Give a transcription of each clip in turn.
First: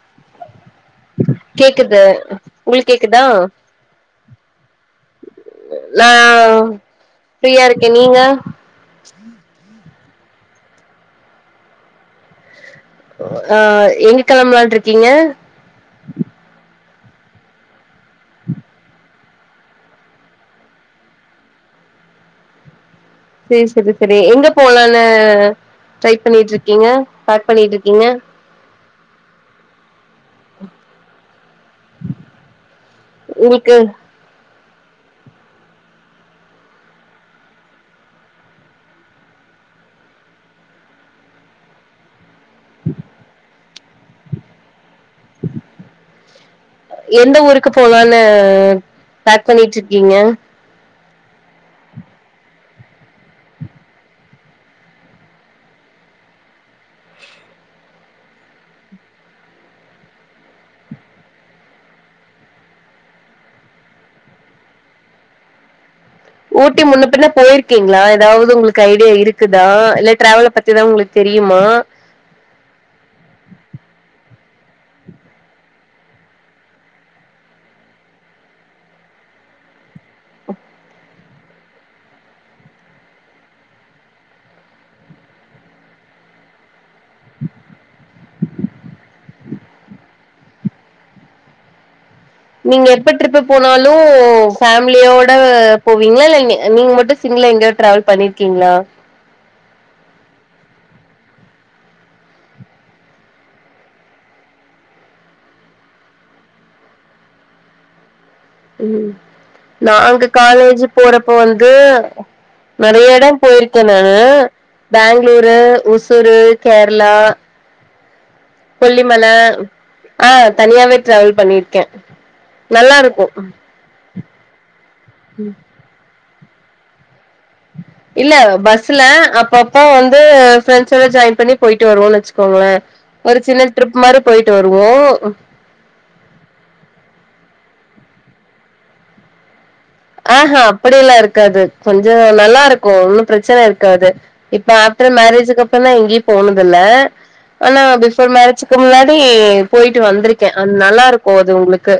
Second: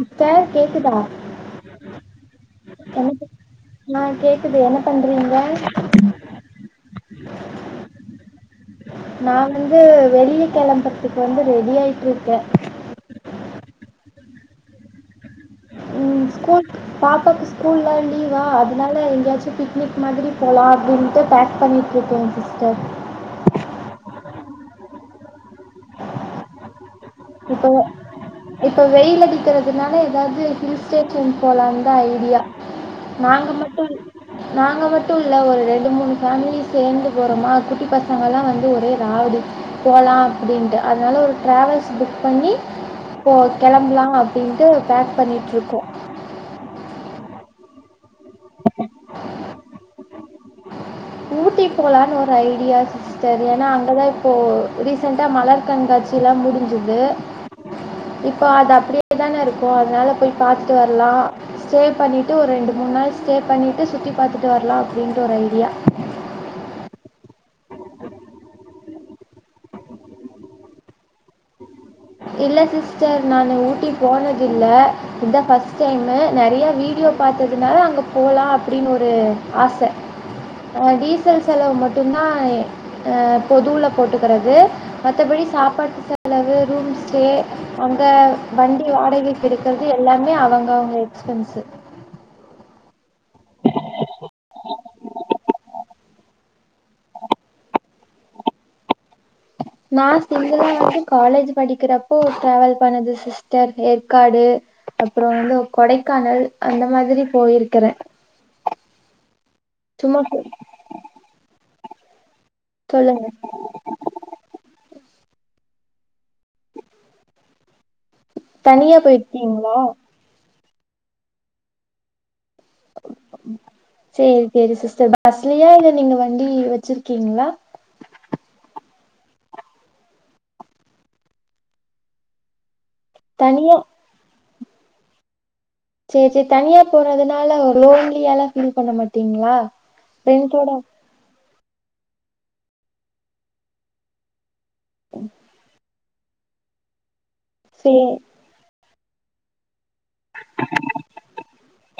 அத்த கேட்குதா கேக்குது உங்களுக்கு கேக்குதா என்ன ஆ கேக்குது என்ன பண்றீங்க ஆ ஃப்ரீயா இருக்கே நீங்க நா வந்து வெளிய கிளம்புறத்துக்கு வந்து ரெடி ஆயிட்டு இருக்கே ஆ எங்க கெளம்லா இருக்கீங்க ம் ஸ்கூல்க் பாப்பாவுக்கு ஸ்கூல்லா லீவா அதனால எங்கயாச்சு பிக்னிக் மாதிரி போலா அப்டின்ட்டு பேக் பண்ணி ட்ருக்கே சிஸ்டர் சேர் செரி செரி எங்க போலானு ட்ரை பண்ணிட்ருக்கீங்க பேக் இப்போ பண்ணிட்ருக்கீங்க இப்ப வெயில் அடிக்கறதுனால ஏதாவது ஹில்ஸ் ஸ்டேஷன் போலாந்தா ஐடியா நாங்க உங்களுக்கு மட்டுல்ல நாங்க மட்டுல்ல ஒரு ரெண்டு மூனு ஃபேமிலி சேர்ந்து போறோமா குட்டி பசங்க எல்லா வந்து ஒரே ராவடி போலா அப்டின்ட்டு அதனால ஒரு டிராவல் புக் பண்ணி போ கெளம்பலா அப்டின்ட்டு பேக் பண்ணிட்ருக்கோ எந்த ஊருக்கு போலான்னு பேக் பண்ணிட்ருக்கீங்க ஊட்டி போலானு ஒரு ஐடியா சிஸ்டர் ஏன்னா அங்கதா இப்போ ரீசெண்ட்டா மலர் கண்காட் சி லா முடிஞ்சது இப்ப அது அப்டியே தான இருக்கு அதனால போய் பாத்துட்டு வரலா ஸ்டே பண்ணிட்டு ஒரு ரெண்டு மூன் நாள் ஸ்டே பண்ணிட்டு சுத்தி பாத்துட்டு வரலா அப்டின்ற ஒரு ஐடியா ஊட்டி முன்ன பின்ன போயிருக்கீங்ளா ஏதாவது உங்ளுக்கு ஐடியா இருக்குதா இல்ல டிராவல பத்திதா உங்களுக்கு தெரியுமா இல்ல சிஸ்டர் நானு ஊட்டி போனதில்ல இதா ஃபர்ஸ்ட் டைமு நேறைய வீடியோ பாத்ததுனால அங்க போலா அப்டின்னு ஒரு ஆச அ டீசல் செலவு மட்டு தா அ பொதுல போட்டுக்கறது மத்தபடி சாப்பாடு செலவு ரூம்ஸ் ஸு அந்த வண்டி வாடகைக்கு எடுக்கறது எல்லாமே அவங்க அவங்க எக்ஸ்பென்ஸு நீங்க எப்ப ட்ரிப் போனாலு ஃபேமிலியோட போவீங்ளா இல்ல நீங்க மட்டு சிங்குளா எங்க ட்ராவல் பண்ணிருக்கீங்ளா நா சிங்கிளாவந்து காலேஜ் படிக்கிறப்போ ட்ராவல் பண்ணது சிஸ்டர் ஏற்காடு அப்றோ வந்து கொடைக்கானல் அந்த மாதிரி போயிருக்கறே ம் நாங்க சொ- காலேஜ் போறப்ப வந்து நெறைய சொல்லுங்க எடம் போயிருக்கே நானு பெங்களூரு ஒசூரு கேரளா தனியா கொல்லிமல போயிருக்கீங்களா ஆ தனியாவே ட்ராவல் பண்ணிருக்கே நல்லா இருக்கு சேரி சேரி சிஸ்டர் பஸ்லியா இல்ல நீங்க வண்டி வச்சிருக்கீங்ளா இல்ல பஸ்ல அப்பப்ப வந்து ஃப்ரெண்ட்ஸோட ஜாயின் பண்ணி போயிட்டு வருவோனு வச்சுக்கோங்களே ஒரு சின்ன தனியா ட்ரிப் மாரி போயிட்டு வருவோ சேர் சேர் தனியா போறதுனால லோன்லியாலா ஃபீல் பண்ண மாட்டீங்ளா ஆ அப்டியல்லா இருக்காது கொஞ்ச நல்லா இருக்கு ஒன்னு பிரச்சன இருக்காது இப்ப ஆஃப்டர் மேரேஜக்கு அப்புற தா எங்கேயு போனது இல்ல ஆனா சே பிஃபோர் மேரேஜ் க்கு முன்னாடி போயிட்டு வந்திருக்கே அது நல்லாருக்கு அது உங்களுக்கு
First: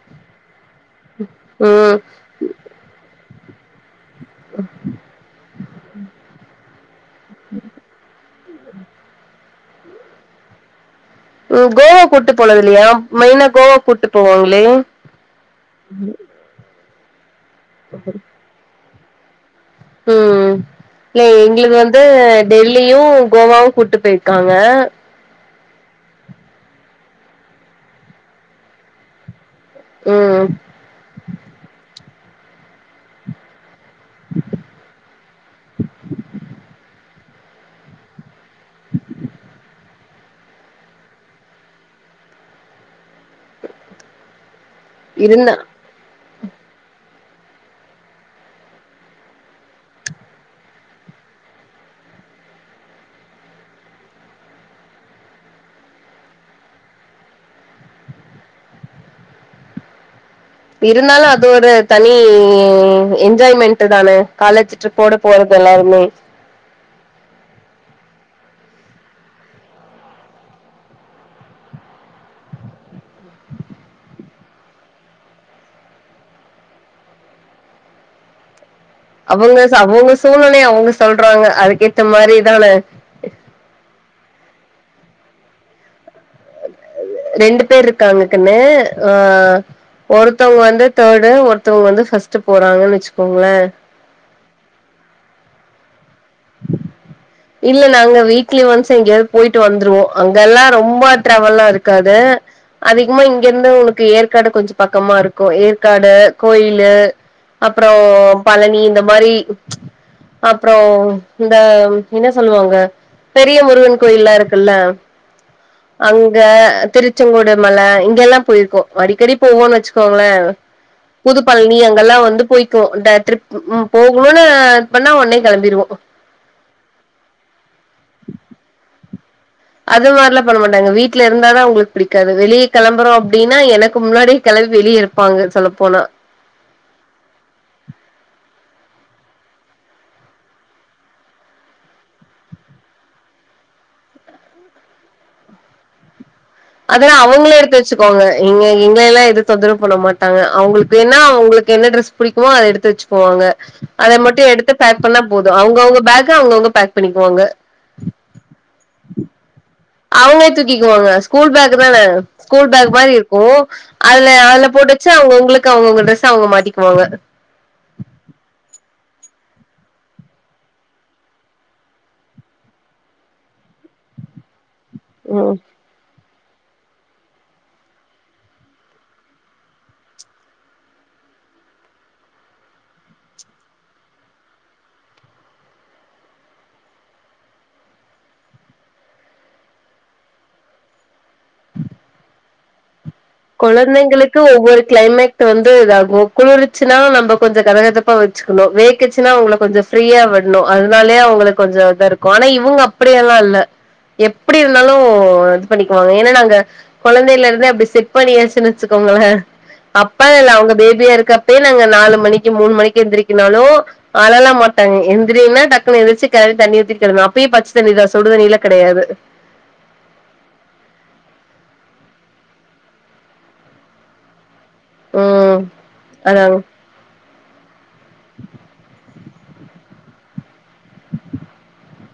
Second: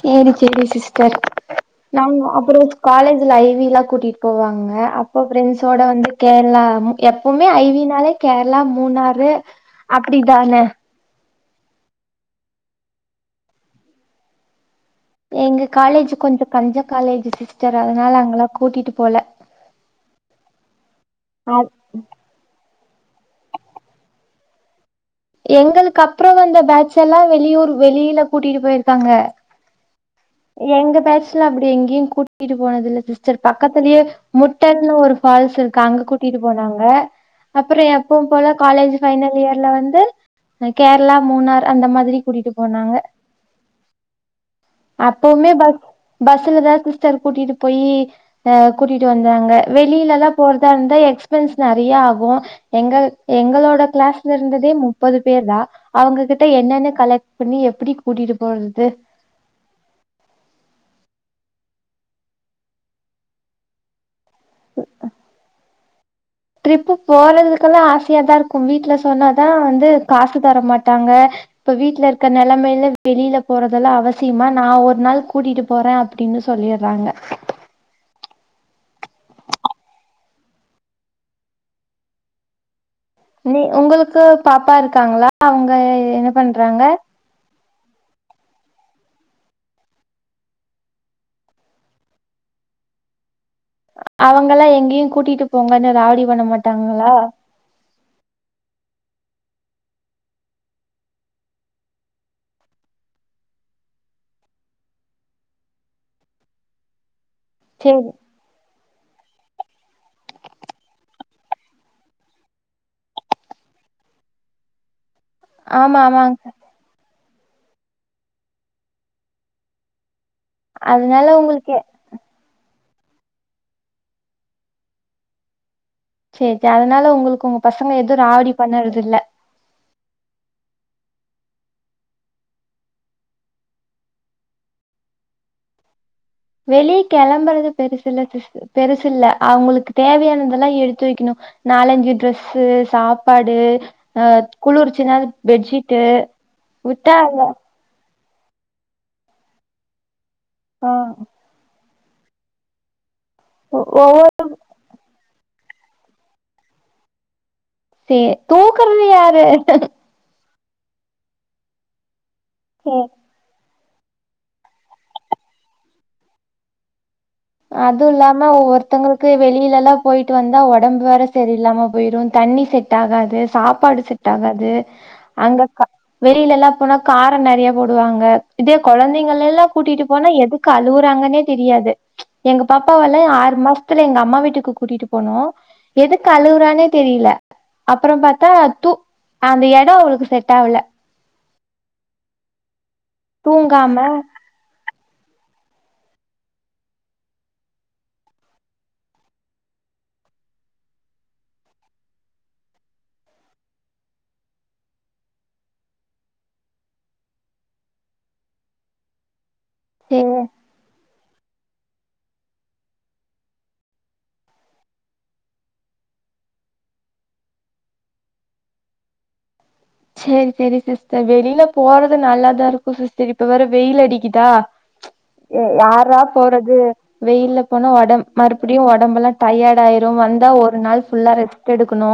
சேரி சேரி சிஸ்டர் ம் நாங்கோ அப்றோ காலேஜ்ல ஐவில்லா கூட்டிட்டு போவாங்க அப்போ ஃப்ரெண்ட்ஸோட வந்து கேரளாமு எப்புமே ஐவினாலே கேரளா மூனாறு அப்டிதான ம் கோவா கூட்டு போனது இல்லயா மெய்னா கோவா கூட்டு போவாங்ளே எங்க காலேஜ் கொஞ்சோ கஞ்ச காலேஜ் சிஸ்டர் அதனால அங்கலா கூட்டிட்டு போல ம் இல்ல அ எங்களுது வந்து டெல்லியு கோவாவு கூட்டு போயிருக்காங்க எங்களுக்கு அப்புறோ வந்த பேட்ச எல்லா வெளியூர் வெளியில கூட்டிட்டு போயிருக்காங்க ம் எங்க பேச்ல அப்டி எங்கியு கூட்டிட்டு போனது இல்ல சிஸ் சேர் பக்கத்துலயே முட்டன்னு ஒரு ஃபால்ஸ் இருக்கு அங்க கூட்டிட்டு போனாங்க அப்புறோ எப்புவு போல காலேஜ் ஃபைனல் இயர்ல வந்து கேரளா மூணார் அந்த மாதிரி கூட்டிட்டு போனாங்க அப்பவுமே இருந்தா பஸ் பஸ்லதா சிஸ்டர் கூட்டிட்டு போயி அ கூட்டிட்டு வந்தாங்க வெளியில எல்லா போறதா இருந்தா எக்ஸ்பென்ஸ் நெறையா ஆகு எங்க எங்களோட கிளாஸ்ல இருந்ததே முப்பது பேர் தா அவங்ககிட்ட என்னென்னு கலெக்ட் பண்ணி எப்பிடி கூட்டிட்டு போறது ப் இருந்தாலு அது ஒரு தனி என்ஜாய்மெண்ட் தான காலேஜ் ட்ரிப்போட போறது எல்லாருமே ட்ரிப்பு போறதுக்கெல்லா ஆசையாதா இருக்கு வீட்ல சொன்னாதா வந்து காசு தரமாட்டாங்க இப்ப வீட்ல இருக்க நெலமையில வெளியில போறதெல்லா அவசியமா நா ஒரு நாள் கூட்டிட்டு போறே அப்டின்னு சொல்லிறாங்க அவங்க ச அவுங்க சூழலே அவுங்க சொல்றாங்க அதுக்கேத்த மாரிதான நீ உங்களுக்கு பாப்பா இருக்காங்களா அவங்க என்ன பண்றாங்க ரெண்டு பேர் இருக்காங்க கண்ணு ஆ ஒருத்தவங்க வந்து தேர்டு ஒருத்தவங்க வந்து ஃபஸ்ட் போறாங்கன்னு வச்சுக்கோங்களே அவங்கல்லா எங்கியு கூட்டிட்டு போங்கன்னு ராவுடி பண்ணமாட்டாங்களா இல்ல நாங்க வீக்லி ஒன்ஸ் எங்கயாவது போயிட்டு வந்துருவோ அங்க எல்லா ரொம்ப டிராவல்லா இருக்காது அதிகமா இங்க இருந்து உனக்கு ஏற்காடு கொஞ்ச பக்கமா இருக்கு ஏற்காடு கோயிலு அப்புறோ சேரி பழனி இந்த மாரி அப்புறோ இந்த என்ன சொல்லுவாங்க பெரிய முருகன் கோயில்லா இருக்குல்ல ஆமா ஆமாங் அங்க திருச் ச்செங்கோடு மல இங்க எல்லா போயிருக்கோ அடிக்கடி போவோ வச்சுக்கோங்களே அதனால புது உங்களுக்கு பழனி அங்கெல்லா வந்து போய்க்கோ ட டிரிப் ம் போகணுன் இது பண்ணா ஒன்னே கெளம்பிடுவோ சே சே அதனால உங்களுக்கு உங்க பசங்க எது ராவடி பண்ணறது இல்ல அது மாரிலா பண்ணமாட்டாங்க வீட்ல இருந்தாத அவுங்களுக்கு பிடிக்காது வெளிய கெளம்புறோ அப்டின்னா எனக்கு முன்னாடிய கெளம்பி வெளிய இருப் ப்பாங்க சொல்ல போனா வெளிய கெளம்புறது பெருசு இல்ல சி பெருசு இல்ல அவங்களுக்கு தேவையானதெல்லா எடுத்து வைக்கணு நாலஞ்சி டிரெஸ் சாப்பாடு அ குளிர்ச்சின்னா அது பெட்ஜிட்டு அதெல்லா அவங்களே எடுத்து வச்சுக்கோங்க இங்க எங்கள எல்லா எதுவு தொந்தரவு பண்ண மாட் ட்டாங்க ஆ அவுங்களுக்கு வேணா அவுங்களுக்கு என்ன டிரஸ் புடிக்குமோ அத எடுத்து வச்சுக்குவாங்க அத ஒவ்வொரு மட்டு எடுத் பேக் பண்ணா போது அவுங்க அவுங்க பேக்க அவுங்க அவுங்க பேக் பண்ணிக்குவாங்க சே தூக்கறது யாரு அவங்களே தூக்கிக்குவாங்க ஸ்கூல் பேக் தான ஸ்கூல் பேக் மாரி இருக் கு அல அல போட்டு வச்சி அவங்க உங்களுக்கு அவுங்க அவுங்க டிரரெஸ் அவுங்க மாட்டிக்குவாங்க அதுவு இல்லாம ஒருத்தங்களுக்கு வெளியில எல்லா போயிட்டு வந்தா ஒடம்பு வேற சரியில்லாம போயிரு தண்ணி செட் செட் ஆகாது சாப்பாடு செட் ஆகாது ம் அங்க வெளியில எல்லா போனா கார நறைய போடுவாங்க இதே கொழந்தைங்க எல்லா கூட்டிட்டு போனா எது க்கு அழுவுறாங்கன்னே தெரியாது எங்க பாப்பாவல்ல ஆறு மாசத்துல எங்க அம்மா வீட்டுக்கு கூட்டிட்டு போனோ எதுக்கு அழுவுறானே தெரில அப்ற பாத்தா தூ அந்த எடோ அவளுக்கு செட் ஆவல தூங்காம கொழந்தைங்களுக்கு ஒவ்வொரு கிளைமேட் வந்து இதாகு குளுருச்சனா நம்ம கொஞ்ச கதகதப்பா ம் வேக்சுன்னா அவங்க கொஞ்ச ஃப்ரீயா விட்ணு அதனாலே அவங்களுக்கு கொஞ்ச தா இருக்கு ஆனா இவங்க அப் அப்டியெல்லா இல்ல எப்டி இருந்தாலு இது பண்ணிக்குவாங்க ஏன்னா நாங்க கொழந்தை இருந்தே அப்டி செட் அப்ப நீயசுனு வச்சுக்கோங்களே சே அப்ப இல்ல அவங்க பேபியா இருக்க இப்ப நாங்க நாலு மணிக்கு மூணு மணிக்கு எந்திரிக்கனாலு அழெல்லா மாட்டாங்க எந்திரின்னா டக்குன்னு எந்ரிச்சு கள தண்ணி ஊத்திட் கிளம் அப்பயே பச்ச தண்ணி தா சுடு தண்ணில கெடையாது சேரி சேரி சிஸ்டர் வெளியில போறது நல்லாதா இருக்கு சிஸ்டர் இப்ப வேற வெயில் அடிக்குதா ம் யார்ரா அதாங்க போறது வெயில்ல போனா ஒடம் மறுபடியு ஒடம்பெல்லா டயர்ட் ஆயிரு வந்தா ஒரு நாள் ஃபுல்லா ரெஸ்ட் எடுக்கணு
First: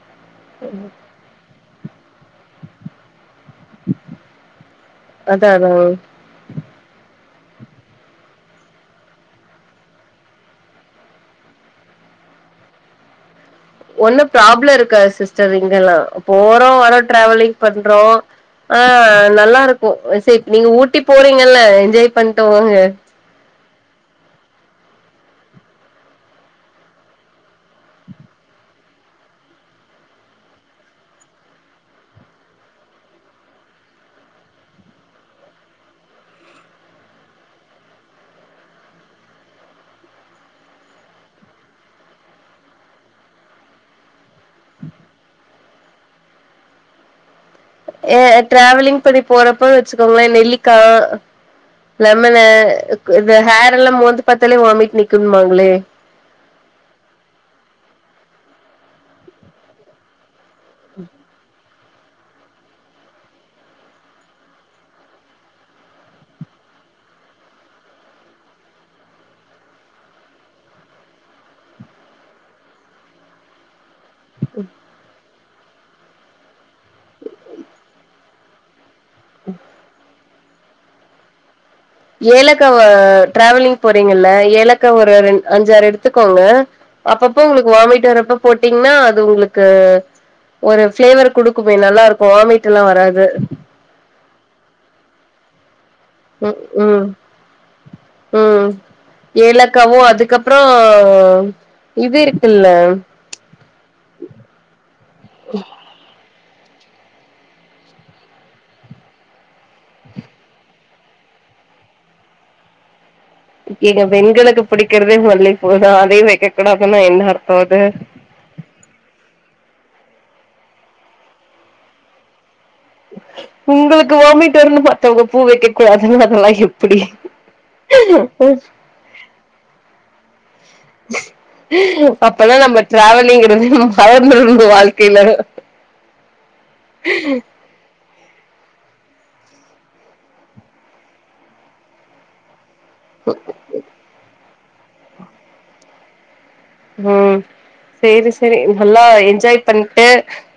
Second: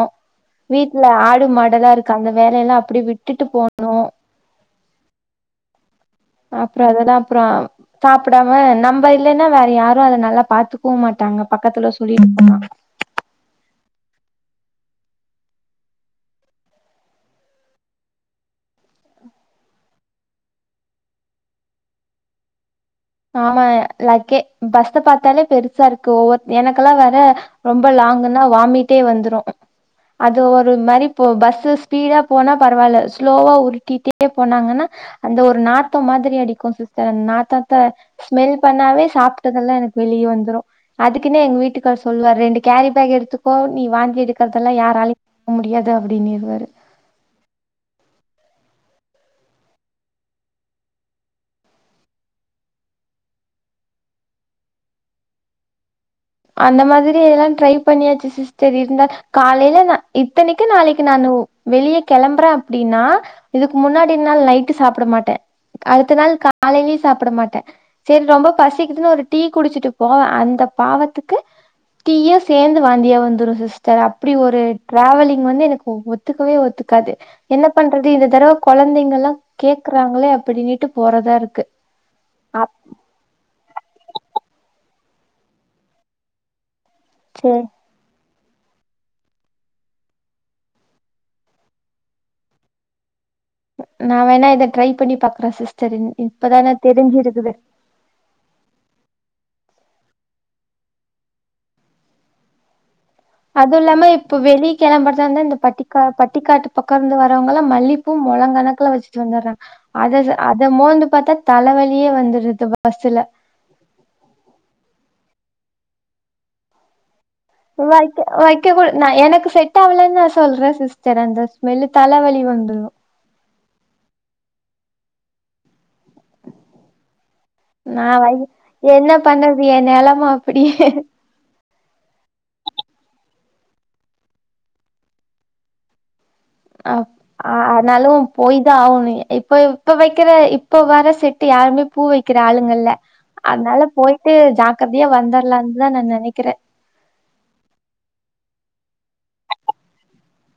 வீட்ல ஆடு மாடல்லா இருக்கு அந்த வே எல்லா அப்டே விட்டுட்டு போனு அதா அதா அப்ற அதெல்லா அப்ற சாப்டாம நம்ம இல்லன்னா வேற யாரு அத நல்லா பாத்துக்கவு மாட்டாங்க பக்கத்துல சொல்லிட்டு போனா ஒண்ணு ப்ராப்ளோ இருக்காது சிஸ்டர் இங்கெல்லா போறோ வரோ ட்ராவலிங் பண்றோ ஆ நல்லா இருக்கு சே நீங்க ஊட்டி போறீங்கல்ல என்ஜாய் பண்ட்டு வாங்க ஆமா லக்கே பஸ்ஸ பாத்தாலே பெருசா இருக்கு ஒவ்வொ எனக்கெல்லா வேற ரொம்ப லாங்க்ன்னா வாமிட்டே வந்துரு அது ஒரு மாரி போ பஸ் ஸ்பீடா போனா பரவால்ல ஸ்லோவா உருட்டிட்டே போனாங்கன்னா அந்த ஒரு நாத்தம் மாதிரி அடிக்கு சிஸ்டர் அந்த நாத்த ஸ்மெல் பண்ணாவே சாப்ட்டதெல்லா எனக்கு வெளிய வந்துரு அதுக்குனே எங்க வீட்டுக்கார் சொல்லுவரு ரெண்டு கேரி பேக் எடுத்துக்கோ நீ வாந்தி எடுக்றதெல்லா யாரால போ முடியாது அப்டினிர்வாரு ஏ ட்ராவலிங் பண்ணி போறப்ப வச்சுக்கோங்களே நெல்லிக்கா லெமனு இந்த ஹேர் எல்லா மோந்து பத்தாலே வாமிட் நிக்கும்பாங்ளே அந்த மாதிரி எல்லா ட்ரை பண்ணியாச்சு சிஸ்டர் இருந்தா காலைய்ல ந இத்தனைக்கு நாளைக்கு நானு வெளிய கிளம்புறே அப்டின்னா இதுக்கு முன்னாடி நாள் நைட்டு சாப்ட மாட்ட அடுத்த நாள் காலையிலயு சாப்ட மாட்ட சரி ரொம்ப பசிக்குதுன்னு ஒரு டீ குடிச்சிட்டு போவ அந்த பாவத்துக் டீயெ சேந்து வாந்தியா வந்துரு சிஸ்டர் அப்டி ஒரு ட்ராவலிங் வந்து எனக்கு ஒத்துக்கவே ஒத்துக்காது என்ன பண்றது இந்த தடவ கொழந்தைங் கெல்லா கேக்குறாங்களே அப்டின்னுட்டு போறதா இருக்கு அப் ஏலக்காவ ட்ராவலிங் போறீங்கல்ல ஏலக்கா ஒரு ரெ அஞ்சாறு எடுத்துக்கோங்க அப்பப்போ சேர் உங்களுக்கு வாமிட் வரப்ப போட்டீங்ன்னா அது உங்களுக்கு ஒரு ஃப்ளேவர் குடுக்குமே நல்லா இருக்கு வாமிட் எல்லா வராது நா வேணா இத ட்ரை பண்ணி பாக்ற சிஸ்டரின் ம் ம் ம் ஏழக்காவு அதுக்கப்றோ இது இருக்கில்ல அது இல்லாம இப்ப வெளிய கெளம்பர்தா இருந்தா இந்த பட்டிக்கா பட்டிக்காட்டு பக்கோ இர்ந்து வரவங்கல்லா மல்லிப் இப்ப மொழங் கணக்குல வச்சிட்டு வந்தற்றாங்க அத தா அத மோந்து பாத்தா தல வலியே வந்துருது பஸ்ல ஏங்க பெண்களுக்கு புடிக்கிறதே மல்லிப்பூதா அதையு வெக்கக் கூடாதுன்னா என்னங்க அர்த்தோ அதான வைக்க வைக்க கூடா நா எனக்கு செட் ஆவலன் நா சொல்ற சிஸ்டர் அந்த ஸ்மெல்லு தலவலி வந்துரு உங்களுக்கு வாமிட் வர்னு மத்தவங்க பூ வைக்க கூடாதுன்னு அதெல்லா எப்புடி நா வ என்ன பண்றது எ நெலம அப்டி அப்ப தா நம்ம ட்ராவலிங்க மறந்தருனு உங்க வாழ்க்கைய்ல அப் ஆ ஆனாலு போய் தா ஆவனு இப்ப இப்ப வெக்கிற இப்ப வர செட்டு யாருமே பூ வைக்கிற ஆளுங்க இல்ல அதனால போய்ட்டு ஜாக்ரதையா வந்தர்லான்தா நா நெனைக்கறே ம் சேரி சேரி இப்ப எல்லா என்ஜாய் பண்ட்டு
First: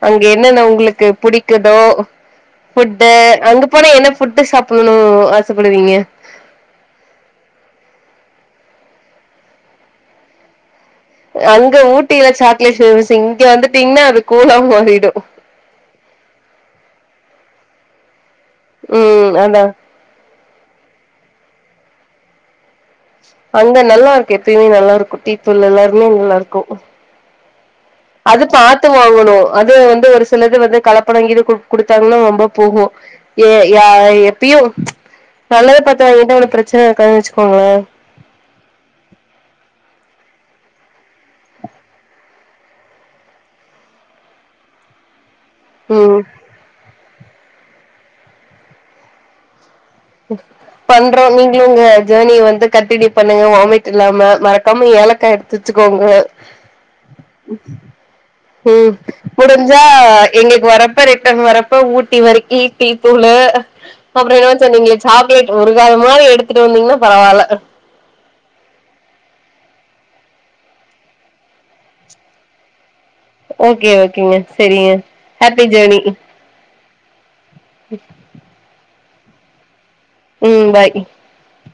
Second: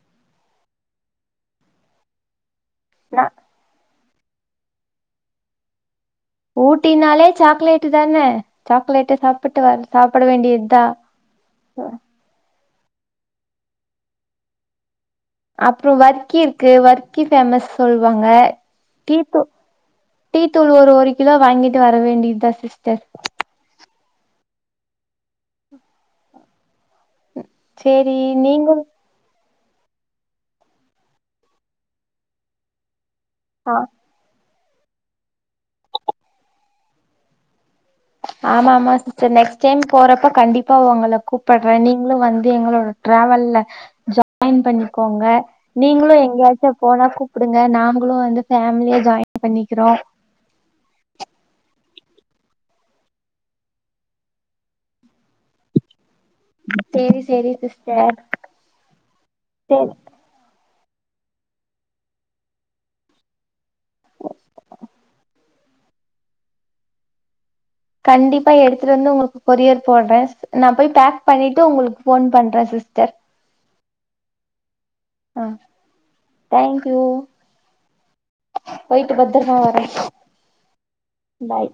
அங்க என்னன்ன உங்களுக்கு புடிக்குதோ ஃபுட்டு நா அங்க போனா என்ன ஃபுட்டு சாப்படனு ஆசப் படுவீங்க ஊட்டினாலே சாக்லேட்டு் தான சாக்கலேட்ட சாப்புட்டு வர சாப்பட வேண்டியத்தா அங்க ஊட்டில சாக்லேட்டு இங்க வந்துட்டீங்னா அது கூழா மாறிடு அப்புறோ வர்க்கி இருக்கு வர்க்கி ஃபேமஸ் சொல்வாங்க டீ ம் தூ அதா டீ தூள் ஒரு ஒரு கிலோ வாங்கிட்டு வர வேண்டியத்தா சிஸ்டர் அங்க நல்லாருக்கு எப்பயுமே நல்லாருக்கு டீத்தூள் எல்லாருமே நல்லா இருக்கு ம் அது பாத்து வாங்கணு அது வந்து ஒரு சிலது வந்து கலப்படங்கீது குடு குடுத்தாங்கனா ரொம்ப போகு ஏ ஆ யா எப்பியு நல்லத பத்தாங்க ஏட்ட அவ்ளோ பிரச்சன இருக்காதுன் வச்சுக் கோங்களே ஆமா ஆமா சிஸ்டர் நெக்ஸ்ட் டைம் போறப்ப கண்டிப்பா உங்கள கூப்பட்ற நீங்களு வந்து எங்களோட ட்ராவல்ல ஜாயின் பண்ணிக்கோங்க நீங்களு ம் எங்கயாச்சு போனா கூப்புடுங்க நாங்களு வந்து ஃபேமிலியா ஜாய்ன் பண்ணிக்கிறோ ம் பண்றோ நீங்களு ஒங்க ஜேர்னிய வந்து கண்டினியூ பண்ணுங்க வாமிட் இல்லாம மறக்காம ஏலக்கா எடு தச்சுக் கோங்க சேரி சேரி சிஸ்டர் ம் முடிஞ்சா சேரி எங்களுக்கு வரப்ப ரிட்டன் வரப்ப ஊட்டி வரிக்கி டீ தூளு அப்றோ என்ன நீங்க சாக்லேட் உருகாத மாரி எடுத்துட்டு வந்தீங்னா பரவால்ல கண்டிப்பா எடுத்துட்டு வந்து உங்ளுக்கு கொரியர் போட்றே நா போய் பேக் பண்ணிட்டு உங்களுக்கு ஃபோன் பண்ற சிஸ்டர் ஓகே ஓகேங்க செரிங்க ஹாப்பி ஜேர்னி தேங்யூ போய்ட்டு பத்ரமா வர ம் பாய் பாய்